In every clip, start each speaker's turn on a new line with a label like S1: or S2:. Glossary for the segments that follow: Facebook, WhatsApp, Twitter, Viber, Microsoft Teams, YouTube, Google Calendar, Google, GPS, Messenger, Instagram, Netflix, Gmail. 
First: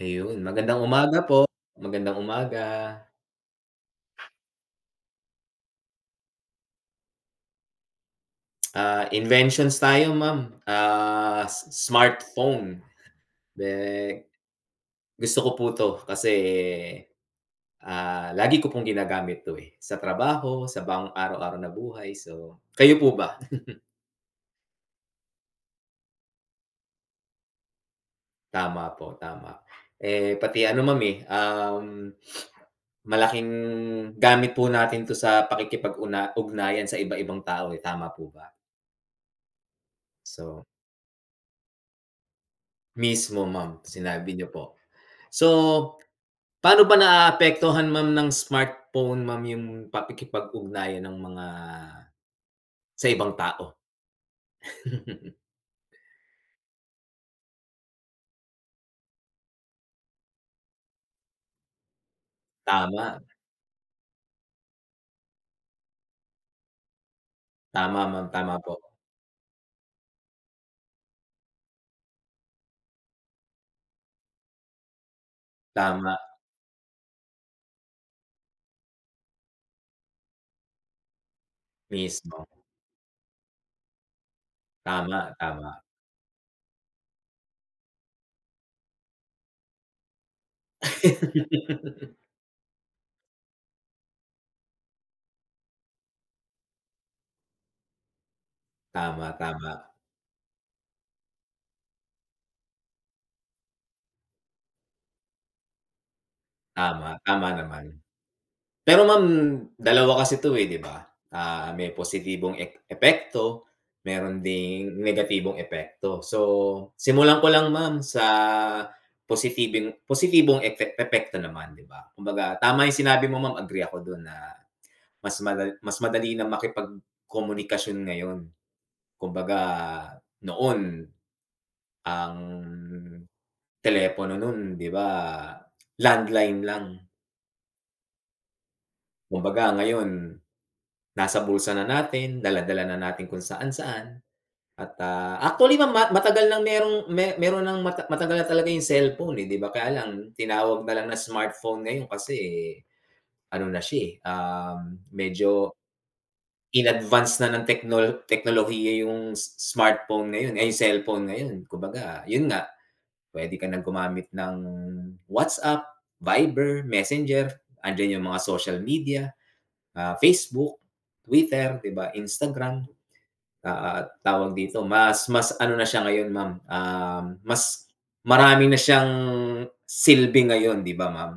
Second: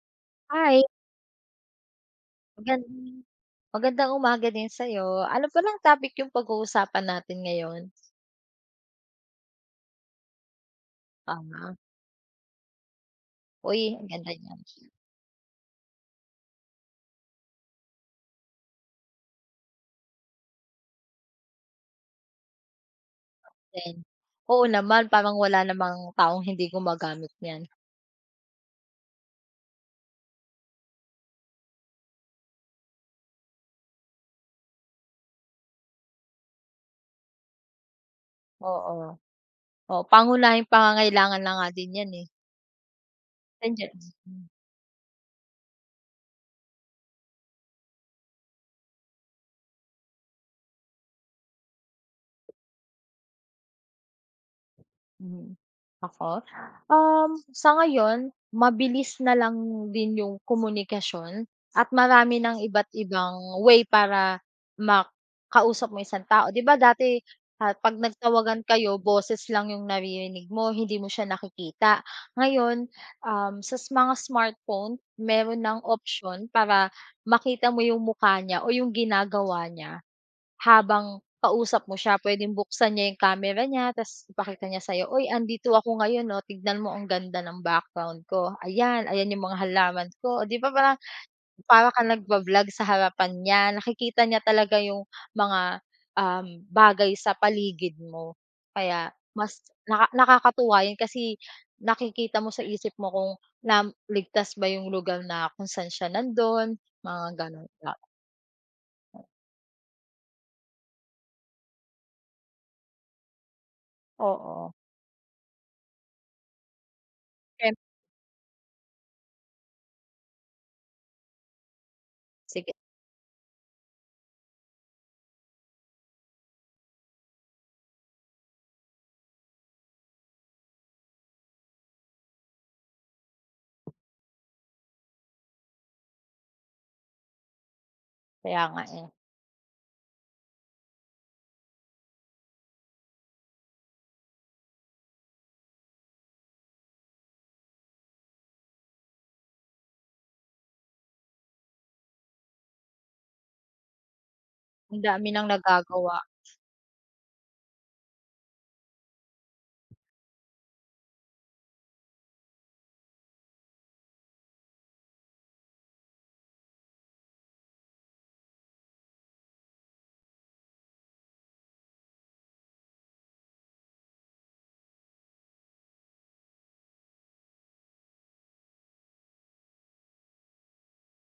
S1: Ayun, magandang
S2: Hi,
S1: umaga po. Magandang umaga.
S2: magandang magandang umaga din sa'yo. Ano pa lang topic yung pag-uusapan natin ngayon?
S1: Inventions tayo ma'am, ah, s
S2: Tama.
S1: smartphone.
S2: Uy, ang
S1: Eh,
S2: ganda niyan.
S1: gusto ko po 'to kasi, lagi ko pong ginagamit 'to, eh, sa trabaho, sa pang araw-araw na buhay. So, kayo po ba?
S2: Then, oo naman, parang wala namang taong hindi gumagamit niyan.
S1: Tama po, tama. Eh, pati ano ma'am, eh, malaking gamit po natin 'to sa pakikipag ugnayan sa iba-ibang tao, eh, tama po ba?
S2: Oo. Oo,
S1: So
S2: pangunahing pangangailangan na nga din yan, eh.
S1: mismo ma'am,
S2: Nandiyan.
S1: sinabi niyo po. So, paano ba naaapektuhan ma'am ng smartphone ma'am yung pakikipag-ugnayan ng mga sa ibang tao?
S2: Mhm. Ako? Sa ngayon mabilis na lang din yung komunikasyon at marami ng iba't
S1: Tama,
S2: ibang way para makausap mo isang tao. 'Di ba dati, ah, 'pag
S1: tama ma'am, tama
S2: nagtawagan
S1: po.
S2: kayo boses lang yung naririnig mo, hindi mo siya nakikita. Ngayon, mga smartphone meron ng
S1: Tama,
S2: option para makita mo yung mukha niya o yung ginagawa niya. Habang kausap mo siya
S1: mismo.
S2: puwedeng buksan niya yung camera niya ta's ipakita niya sa'yo,
S1: Tama,
S2: "Uy,
S1: tama.
S2: andito ako ngayon, oh, tignan mo ang ganda ng background ko. Ayan, ayan yung mga halaman ko." Oh, 'di ba parang para kang nagba sa harapan niya, nakikita niya talaga yung mga, um, bagay sa paligid mo. Kaya
S1: Tama,
S2: mas
S1: tama.
S2: nakakatuwa yun kasi nakikita mo sa isip mo kung na ligtas ba yung lugar na kung saan siya nandun,
S1: Tama,
S2: mga
S1: tama
S2: gano'n
S1: naman.
S2: ba.
S1: Pero ma'am, dalawa kasi 'to, eh, 'di ba? May positibong epekto, meron
S2: Oo,
S1: ding negatibong epekto. So, simulan ko lang
S2: siyem
S1: ma'am sa positibong positibong epekto naman, 'di ba? Kumbaga
S2: sige,
S1: tama yung sinabi mo ma'am, agree ako dun na mas madali na makipagkomunikasyon ngayon. Kumbaga noon, ang telepono nun, 'di ba, landline lang.
S2: kaya nga, eh.
S1: Kumbaga ngayon, nasa bulsa na natin, dala-dala na natin kung saan-saan at, actually ma ma matagal nang meron ng matagal na talaga yung cellphone, eh, 'di ba? Kaya lang tinawag na lang na smartphone ngayon kasi ano na siya, eh,
S2: Ang dami ng
S1: medyo
S2: nagagawa,
S1: in-advance na ng teknolohiya yung smartphone ngayon ay, yung cellphone ngayon. Kumbaga, yun nga, puwede ka ng gumamit ng WhatsApp, Viber, Messenger, andiyan yung mga social media, Facebook, Twitter, 'di ba, Instagram. Tawag dito, mas mas ano na siya ngayon ma'am, mas marami na siyang silbi ngayon 'di ba ma'am?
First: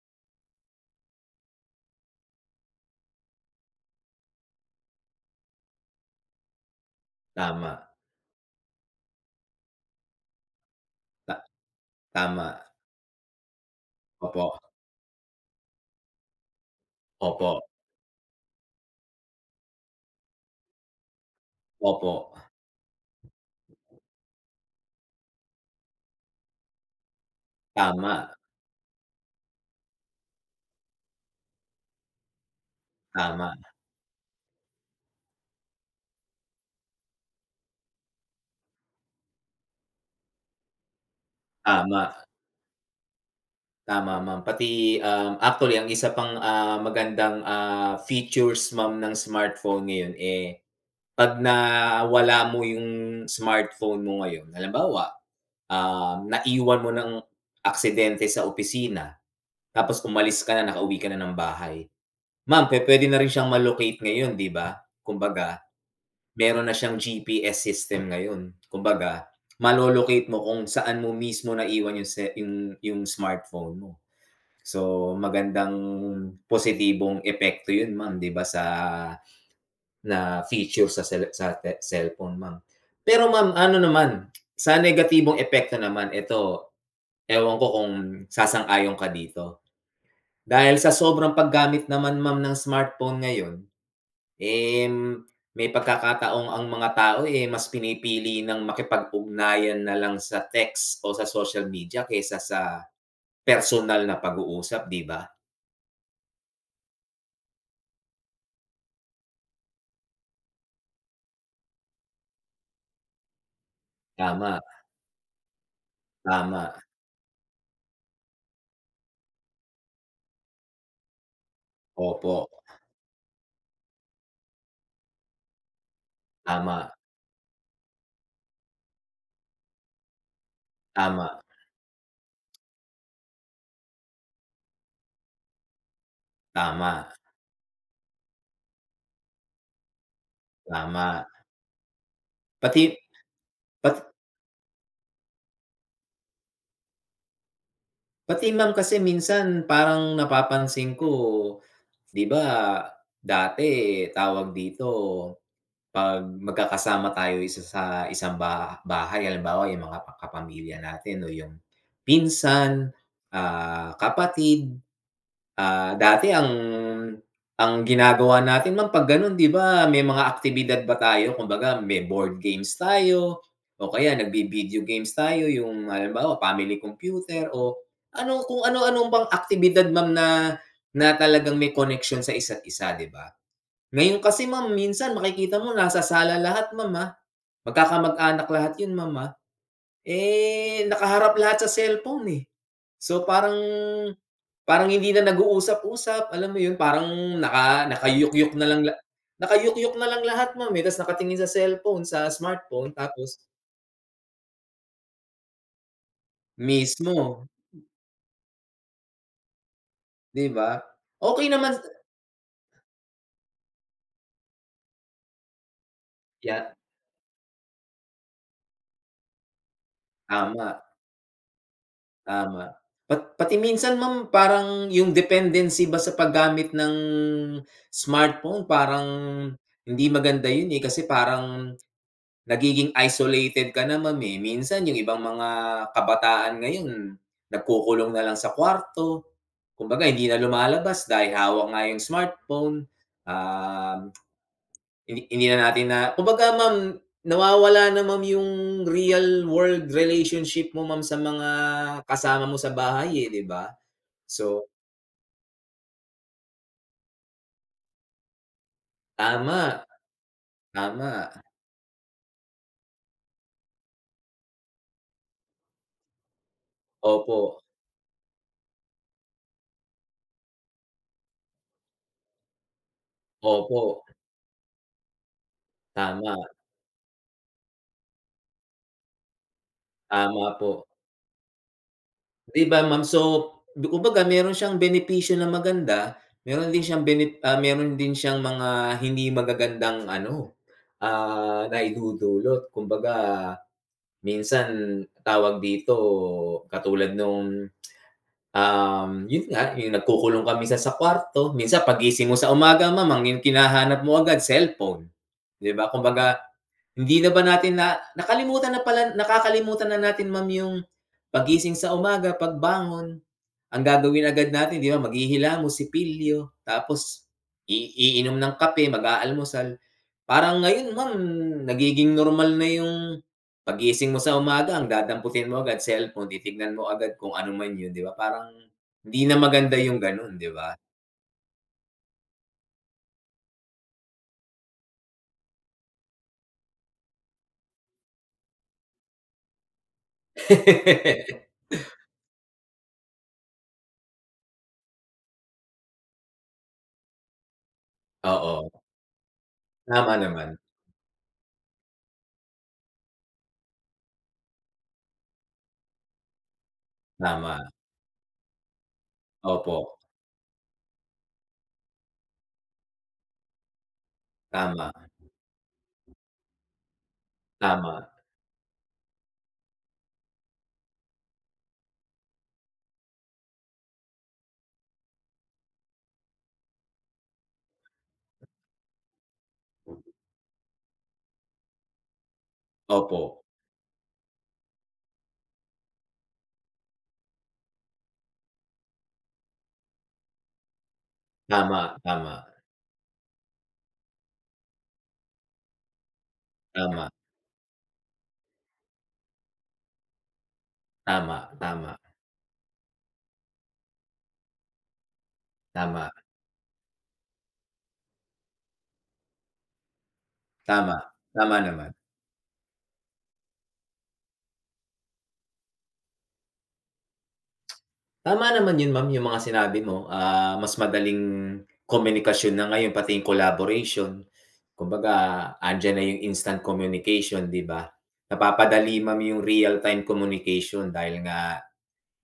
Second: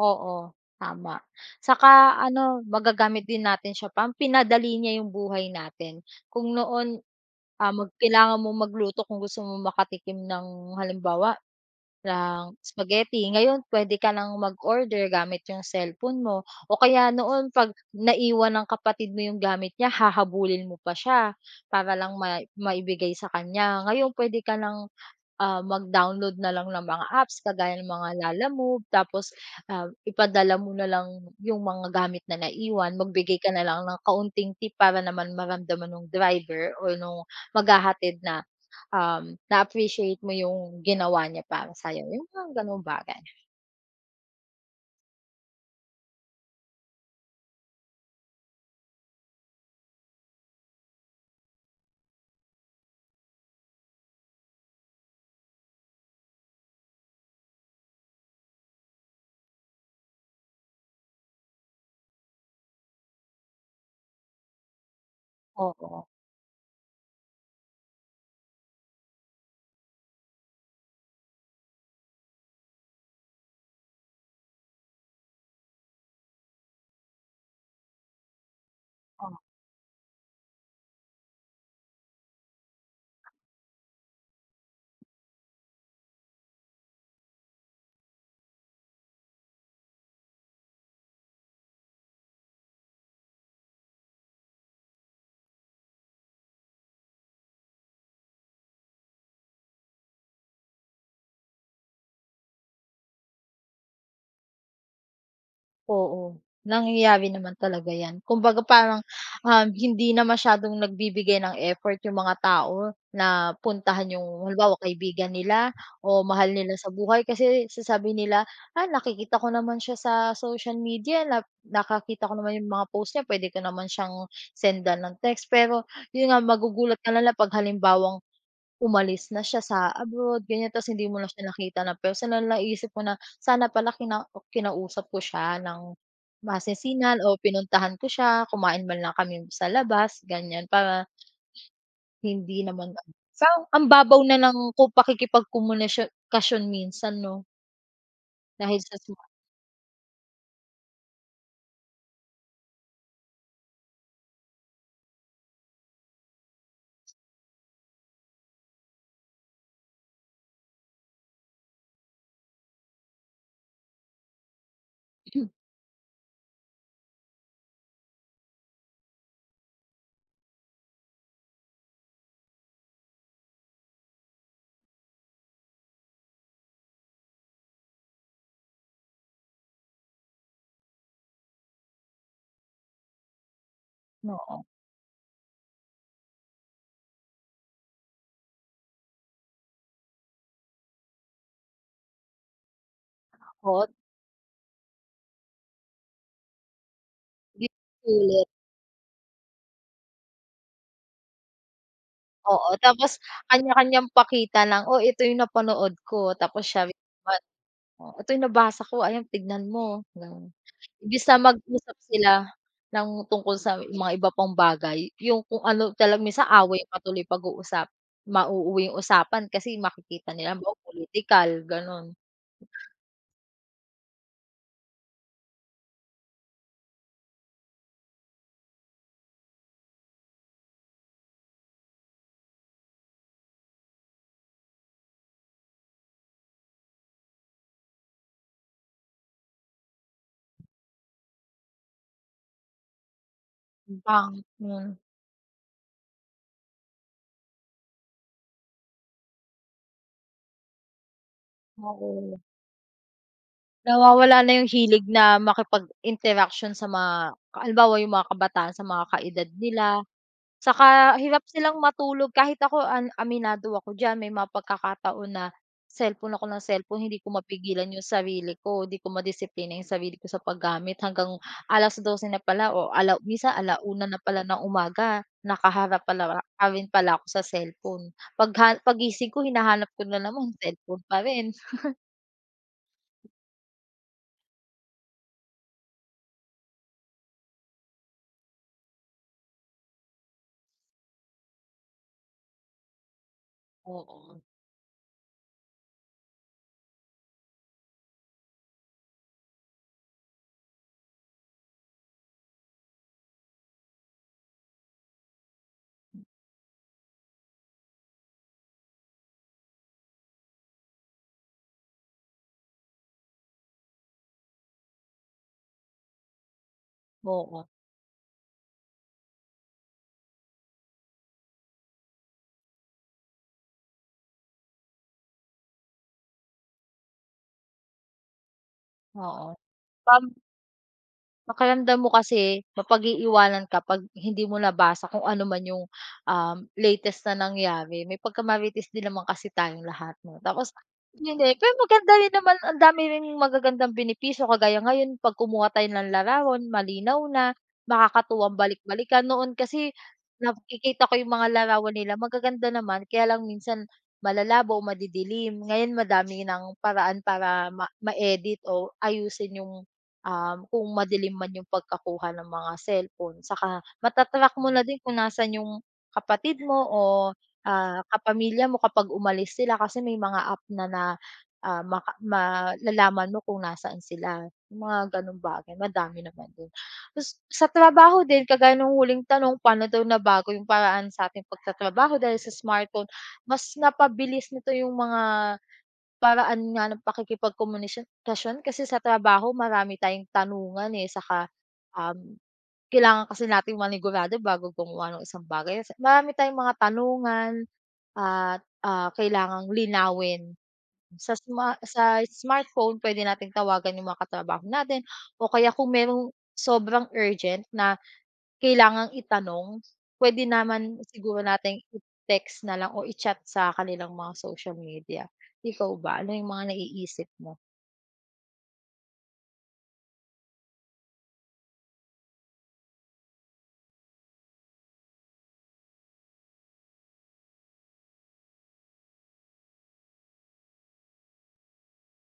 S2: oo, tama. Saka ano, magagamit din natin siya pinadali niya yung buhay natin. Kung noon,
S1: Tama,
S2: ah, kailangan mong magluto kung gusto mo makatikim ng
S1: ta
S2: halimbawa
S1: tama.
S2: ng spaghetti, ngayon puwede ka ng
S1: Opo,
S2: mag-order gamit yung cellphone mo o kaya
S1: opo,
S2: noon 'pag naiwan ng kapatid mo yung gamit niya hahabulin mo pa siya para
S1: opo.
S2: lang maibigay sa kanya. Ngayon puwede ka ng ah, mag-download na lang ng mga apps kagaya ng mga
S1: Tama,
S2: Lala Move tapos, ah, ipadala mo na lang yung mga gamit na naiwan, magbigay ka
S1: tama,
S2: na lang ng kaunting tip para naman maramdaman ng driver o nung maghahatid na, na-appreciate mo yung ginawa niya para sa'yo,
S1: tama,
S2: yung mga gano'ng bagay.
S1: tama ma'am. Pati, actually ang isa pang, magandang, features ma'am ng smartphone ngayon, eh, 'pag nawala mo yung smartphone mo ngayon, halimbawa, naiwan mo ng aksidente sa opisina. Tapos umalis ka na, nakauwi ka na ng bahay. Ma'am, pwede na rin siyang ngayon, 'di ba? Kumbaga,
S2: Oo.
S1: meron na siyang GPS system ngayon. Kumbaga, malo-locate mo kung saan mo mismo naiwan yung se yung smartphone mo. So, magandang positibong epekto 'yun, ma'am, 'di ba, sa na feature sa cell sa te cellphone, ma'am. Pero ma'am, ano naman, sa negatibong epekto naman, ito, ewan ko kung sasang-ayon ka dito. Dahil sa sobrang paggamit naman ma'am ng smartphone ngayon, eh, may pagkakataong ang mga tao, eh, mas pinipili ng makipag-ugnayan na lang sa text o sa social media kaysa sa personal na pag-uusap, 'di ba?
S2: Oo, nangyayari naman talaga 'yan. Kumbaga parang, hindi na masyadong nagbibigay ng effort yung mga tao na puntahan yung
S1: Tama,
S2: halimbawa kaibigan nila o mahal
S1: tama.
S2: nila sa buhay kasi sasabihin nila, "Ah, nakikita ko naman siya sa social media na nakakita ko
S1: Opo,
S2: naman yung mga post niya pwede ko naman siyang sendan ng text." Pero yun nga
S1: tama,
S2: magugulat ka na lang 'pag halimbawang umalis na siya sa abroad ganyan tas hindi mo na
S1: tama,
S2: siya nakita ng personal, naisip ko na sana pala kinausap ko siya ng
S1: tama,
S2: masinsinan o pinuntahan ko siya, kumain man lang kami sa labas ganyan para
S1: tama.
S2: hindi
S1: Pati
S2: naman sa ang
S1: pat
S2: babaw na ng ko pakikipagkomunisyon kasyon minsan 'no,
S1: Pati ma'am
S2: dahil
S1: kasi
S2: sa smartphone.
S1: minsan parang napapansin ko, 'di ba, dati, tawag dito, 'pag magkakasama tayo isa sa isang bahay, halimbawa yung mga kapamilya natin o yung pinsan, kapatid, dati ang ginagawa natin ma'am 'pag gano'n 'di ba, may mga aktibidad ba tayo, kumbaga may board games tayo o kaya nagvi-video games tayo yung halimbawa family computer o ano, kung ano-ano bang aktibidad ma'am na na talagang may connection sa isa't isa, 'di ba? Ngayon kasi
S2: Oo.
S1: ma'am minsan makikita mo nasa sala lahat ma'am, ah. Magkakamag-anak lahat 'yun ma'am, ah. Eh, nakaharap lahat sa cellphone, eh. So, parang
S2: Oo,
S1: parang hindi na nag-uusap-usap, alam mo 'yun, parang naka
S2: Di- ulit,
S1: nakayukyuk na lang la nakayukyuk na lang lahat ma'am, eh, tas nakatingin sa cellphone, sa
S2: oo
S1: smartphone,
S2: tapos
S1: tapos
S2: kanya-kanyang pakita lang, "Oh, ito yung napanood ko," tapos siya
S1: mismo,
S2: Oh, "Ito yung nabasa ko, ayan tignan mo,"
S1: 'di
S2: gano'n.
S1: ba?
S2: Imbis na
S1: Okey naman,
S2: mag-usap sila ng tungkol sa mga iba pang bagay, yung kung ano talagang minsan
S1: ya
S2: away ang patuloy pag-uusap, mauuwi yung usapan kasi makikita nila halimbawa
S1: tama.
S2: pulitikal, gano'n.
S1: Tama. Pati minsan ma'am parang yung dependency ba sa paggamit ng smartphone parang hindi maganda yun, eh, kasi parang nagiging isolated ka na ma'am, eh. Minsan yung ibang mga kabataan ngayon nagkukulong na lang sa kwarto, kumbaga hindi na lumalabas dahil hawak nga yung smartphone. Ah,
S2: Pang hmm,
S1: hindi hindi na natin na kumbaga ma'am, nawawala na ma'am yung real world relationship mo ma'am sa mga
S2: oo.
S1: kasama mo sa bahay, eh, 'di ba?
S2: Nawawala na
S1: So
S2: yung hilig na makipag-interaction sa mga halimbawa yung mga kabataan sa mga kaedad
S1: tama,
S2: nila. Saka
S1: tama.
S2: hirap silang matulog kahit ako aminado ako diyan may mga pagkakataon na cellphone ako ng cellphone hindi ko
S1: Opo,
S2: mapigilan yung sarili ko, hindi ko madisiplina yung sarili ko sa paggamit hanggang 12:00 na pala o ala minsan
S1: opo.
S2: 1:00 na pala ng umaga nakaharap pala
S1: Tama,
S2: pa rin pala ako sa cellphone. Paggising ko hinahanap ko na
S1: tama
S2: naman
S1: po.
S2: cellphone pa rin.
S1: 'Di ba ma'am? So, kumbaga meron siyang benepisyo na maganda, meron din siyang meron din siyang mga hindi magagandang ano, naidudulot. Kumbaga
S2: Oo,
S1: minsan, tawag dito, katulad nung, yun nga, yung nagkukulong ka minsan sa kwarto, minsan paggising mo sa umaga ma'am ang kinahanap mo agad cellphone, 'di ba? Kumbaga, hindi na ba natin na nakalimutan na pala nakakalimutan na natin ma'am yung paggising sa umaga, pagbangon. Ang gagawin agad natin 'di ba, maghihilamos, sipilyo, tapos
S2: oo,
S1: iinom ng kape, mag-aalmusal. Parang ngayon ma'am, nagiging normal na yung pagising mo sa umaga, ang dadamputin mo agad cellphone, titignan mo agad kung ano man yun, 'di ba, parang hindi na
S2: oo.
S1: maganda yung
S2: Pam
S1: gano'n, 'di ba?
S2: Pakiramdam mo kasi mapag-iiwanan ka 'pag hindi mo nabasa kung ano man yung, latest na nangyari. May pagka din naman kasi tayong lahat 'no. Tapos yun, eh, pero maganda rin naman ang dami ring magagandang benepisyo kagaya ngayon 'pag kumuha tayo ng larawan malinaw na, makakatuwang
S1: Oo,
S2: balik-balikan. Noon kasi
S1: tama naman,
S2: nakikita ko yung mga larawan nila magaganda naman kaya lang minsan malalabo, madidilim. Ngayon madami ng paraan para
S1: tama,
S2: ma-edit o ayusin
S1: opo,
S2: yung kung madilim man yung pagkakuha ng mga cellphone. Saka mo na
S1: tama,
S2: din kung nasan yung kapatid mo o, ah,
S1: tama,
S2: kapamilya mo kapag umalis sila kasi may mga app na na, ah, malalaman mo kung nasaan sila, yung mga gano'ng bagay madami naman din. Tas sa trabaho din kagaya nung huling tanong, paano daw nabago yung paraan sa ating pagtatrabaho dahil sa smartphone,
S1: opo,
S2: mas napabilis nito yung mga paraan nga ng pakikipagkomunisyon kasi sa trabaho marami tayong tanungan, eh, saka,
S1: tama, tama,
S2: um, kailangan kasi nating manigurado bago gumawa ng isang bagay. Marami tayong mga
S1: tama,
S2: tanungan at, ah, kailangang linawin.
S1: tama, tama,
S2: Sa smartphone pwede nating tawagan yung mga katrabaho natin o kaya kung
S1: tama,
S2: merong sobrang urgent na kailangang itanong, puwede naman
S1: tama,
S2: siguro
S1: tama
S2: nating
S1: naman.
S2: i-text na lang o i-chat sa kanilang mga social media. Ikaw ba, ano yung mga naiisip mo?
S1: Tama naman yun ma'am, yung mga sinabi mo, mas madaling komunikasyon na ngayon pati yung collaboration. Kumbaga andiyan na yung instant communication, 'di ba? Napapadali ma'am yung real-time communication dahil nga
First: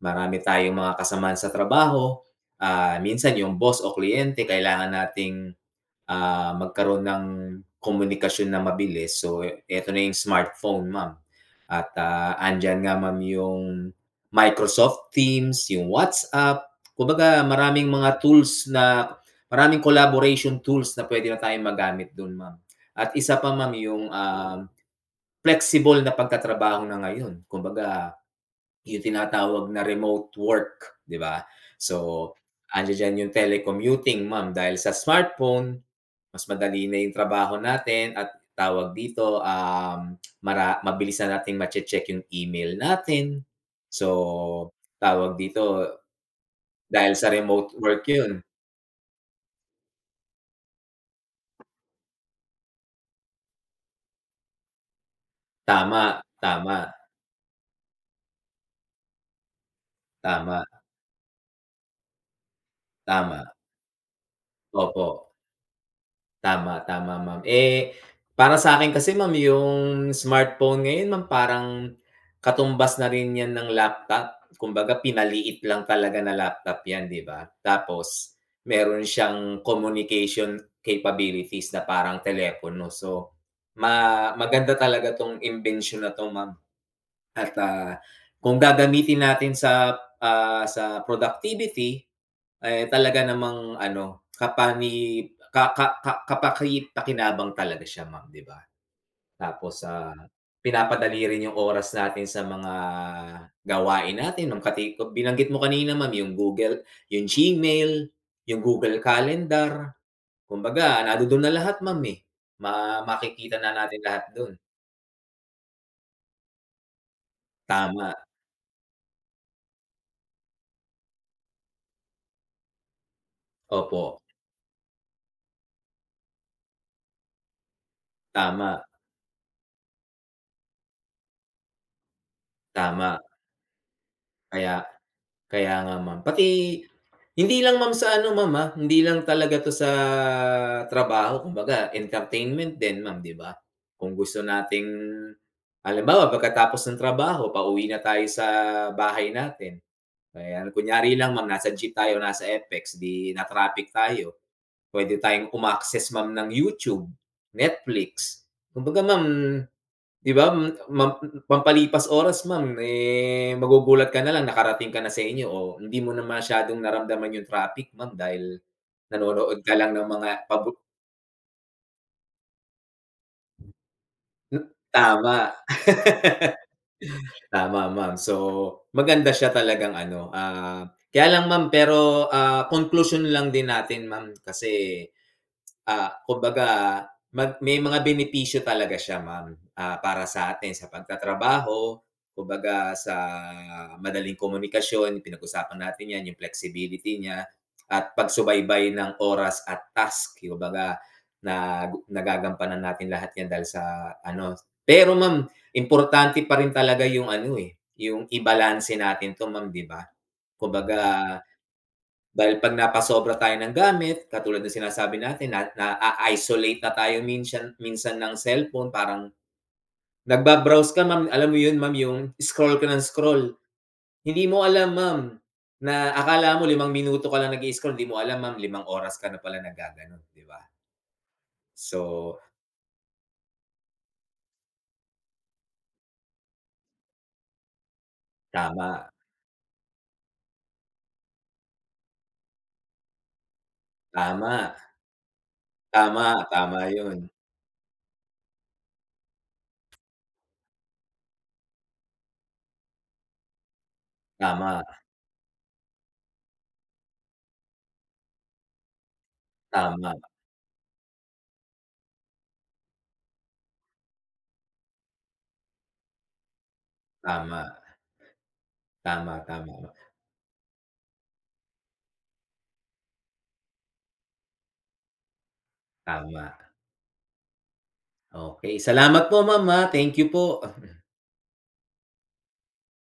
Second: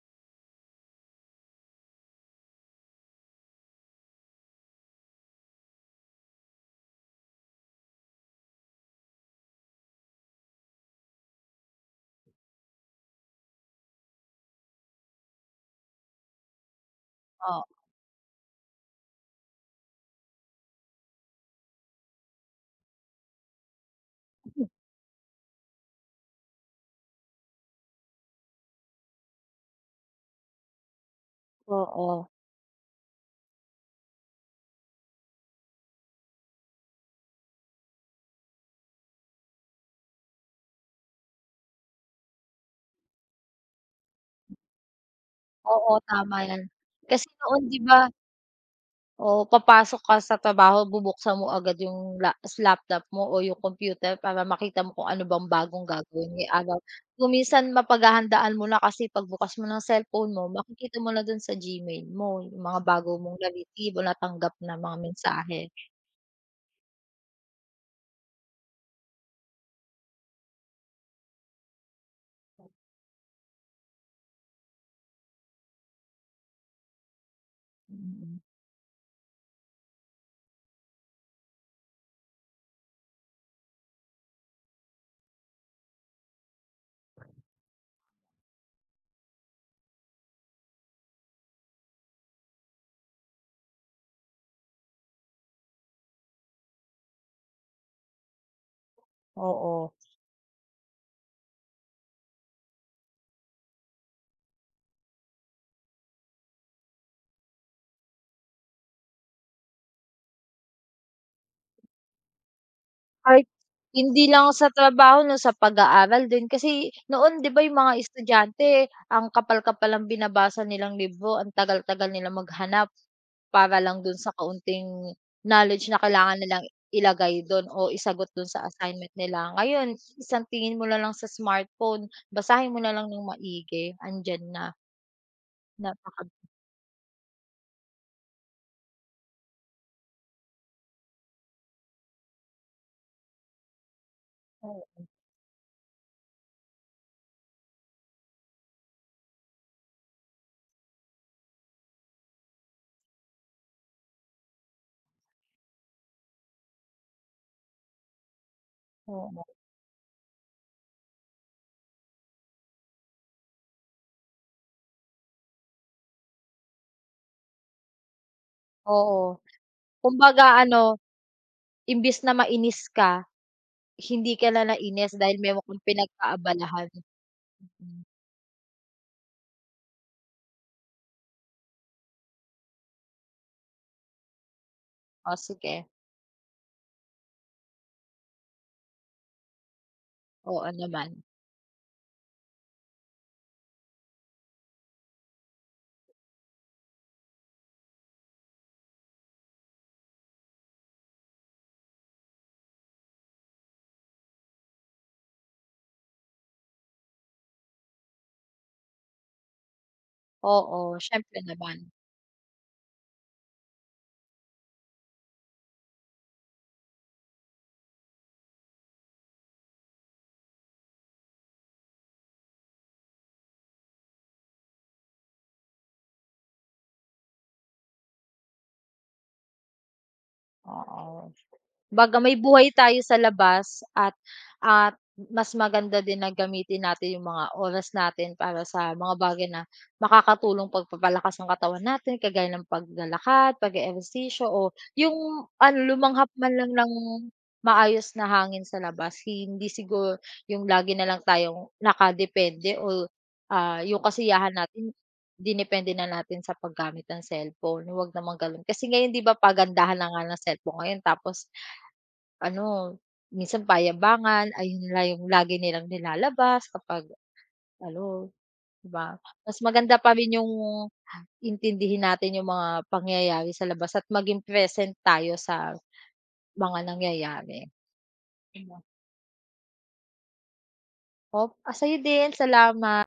S1: marami tayong mga kasamahan sa trabaho, minsan yung boss o kliyente kailangan nating magkaroon ng komunikasyon na mabilis. So, eto na yung smartphone, ma'am. At, andiyan nga, ma'am, yung Microsoft Teams, yung WhatsApp. Kumbaga
S2: Oo,
S1: maraming collaboration tools na puwede na tayong magamit dun, ma'am. At isa pa, ma'am, yung, flexible na pagtatrabaho na ngayon. Kumbaga yung tinatawag na remote work, 'di ba?
S2: oo.
S1: So, diyan yung telecommuting, ma'am, dahil sa smartphone mas madali na yung trabaho natin at tawag dito, mabilis na nating mache-check yung email natin. So, tawag dito,
S2: Oo, tama yan.
S1: dahil
S2: Kasi
S1: sa
S2: noon
S1: remote
S2: 'di ba
S1: work yun.
S2: oo, papasok ka sa trabaho bubuksan mo agad yung laptop mo o yung computer para makita mo kung ano bang bagong
S1: Tama,
S2: gagawin ngayong
S1: tama,
S2: araw. Kung minsan mapaghahandaan mo na kasi pagbukas mo ng cellphone mo
S1: tama,
S2: makikita mo na dun sa Gmail mo yung mga bago mong
S1: tama,
S2: na-receive o natanggap na mga
S1: opo.
S2: mensahe.
S1: Tama, tama ma'am. Eh, para sa akin kasi ma'am yung smartphone ngayon ma'am parang katumbas na rin 'yan ng laptop. Kumbaga pinaliit lang talaga na laptop 'yan, 'di ba? Tapos
S2: Mm,
S1: meron siyang communication capabilities na parang telepono. So, maganda talaga 'tong invention na 'to, ma'am. At, kung gagamitin natin sa, sa productivity, eh, talaga namang ano, kapani ka ka ka kapaki-pakinabang talaga siya ma'am, 'di ba? Tapos, sa
S2: oo.
S1: pinapadali rin yung oras natin sa mga gawain natin nung binanggit mo kanina ma'am yung Google, yung Gmail, yung Google Calendar, kumbaga nandodo'n na lahat ma'am, eh.
S2: Kahit
S1: Makikita na natin lahat
S2: hindi lang
S1: do'n.
S2: sa trabaho 'no, sa pag-aaral din. Kasi noon 'di ba yung mga
S1: Tama,
S2: estudyante ang kapal-kapal ng binabasa nilang libro, ang tagal-tagal nilang maghanap para lang dun
S1: opo.
S2: sa kaunting knowledge na kailangan nilang ilagay dun o isagot dun sa
S1: Tama,
S2: assignment nila. Ngayon, isang tingin mo na lang sa smartphone, basahin mo na lang
S1: tama.
S2: ng maigi, andiyan na.
S1: Kaya Kaya nga, ma'am.
S2: Napaka
S1: Pati hindi lang, ma'am, sa ano, ma'am, hindi lang talaga 'to sa trabaho kumbaga entertainment din, ma'am, 'di ba? Kung gusto nating halimbawa pagkatapos ng trabaho pauwi na tayo sa bahay natin. Ayan, kunyari lang, ma'am, nasa G tayo, nasa FX, 'di na-traffic tayo, pwede tayong uma-access, ma'am, ng YouTube, Netflix. Kumbaga, ma'am,
S2: oo,
S1: 'di ba, mam pampalipas oras ma'am, eh, magugulat ka na lang nakarating ka na sa inyo o hindi mo na masyadong naramdaman yung traffic ma'am dahil
S2: oo.
S1: nanonood ka lang ng
S2: Kumbaga
S1: mga
S2: ano imbis na mainis ka, hindi ka na nainis dahil
S1: tama,
S2: meron kang pinagkaabalahan.
S1: tama
S2: Mm.
S1: ma'am. So, maganda siya talagang ano, kaya lang ma'am pero, conclusion lang din natin ma'am kasi,
S2: O sige.
S1: Kumbaga may mga benepisyo talaga siya ma'am, para sa
S2: Oo
S1: atin sa
S2: naman.
S1: pagtatrabaho, kumbaga sa madaling komunikasyon, pinag-usapan natin 'yan, yung flexibility niya at pagsubaybay ng oras at task, kumbaga na nagagampanan natin lahat 'yan dahil sa ano, pero ma'am importante pa rin talaga yung ano, eh, yung ibalanse natin 'to ma'am, 'di ba?
S2: Oo,
S1: Kumbaga
S2: siyempre naman.
S1: dahil 'pag napasobra tayo ng gamit, katulad ng sinasabi natin na na isolate na tayo minsan minsan ng cellphone, parang nagbabrowse ka ma'am, alam mo 'yun ma'am, yung scroll ka ng scroll. Hindi mo alam ma'am, na akala mo 5 minuto ka lang nag-i-scroll, hindi mo alam ma'am, 5 oras ka na pala nagaganon, 'di ba?
S2: Oo. Kumbaga may
S1: So,
S2: buhay tayo sa labas at mas maganda din na gamitin natin yung mga oras natin para sa
S1: tama,
S2: mga bagay na makakatulong pagpapalakas ng katawan natin kagaya ng paglalakad, pag-eehersisyo o
S1: tama,
S2: yung ano
S1: tama,
S2: lumanghap man lang
S1: tama
S2: ng
S1: 'yun.
S2: maayos na hangin sa labas. Hindi siguro yung lagi na lang tayong nakadepende o, ah, yung kasiyahan
S1: Tama,
S2: natin dinepende na natin sa paggamit ng cellphone. Huwag naman gano'n kasi ngayon 'di ba pagandahan na
S1: tama,
S2: nga ng cellphone ngayon tapos ano, minsan payabangan, ayun yung lagi nilang nilalabas kapag
S1: tama,
S2: ano, 'di ba?
S1: tama,
S2: Mas
S1: tama,
S2: maganda pa rin yung intindihin natin yung mga pangyayari sa labas at maging present tayo sa
S1: tama.
S2: mga nangyayari.
S1: Okay, salamat po ma'am, thank you po.
S2: O, ah, sa'yo din, salamat.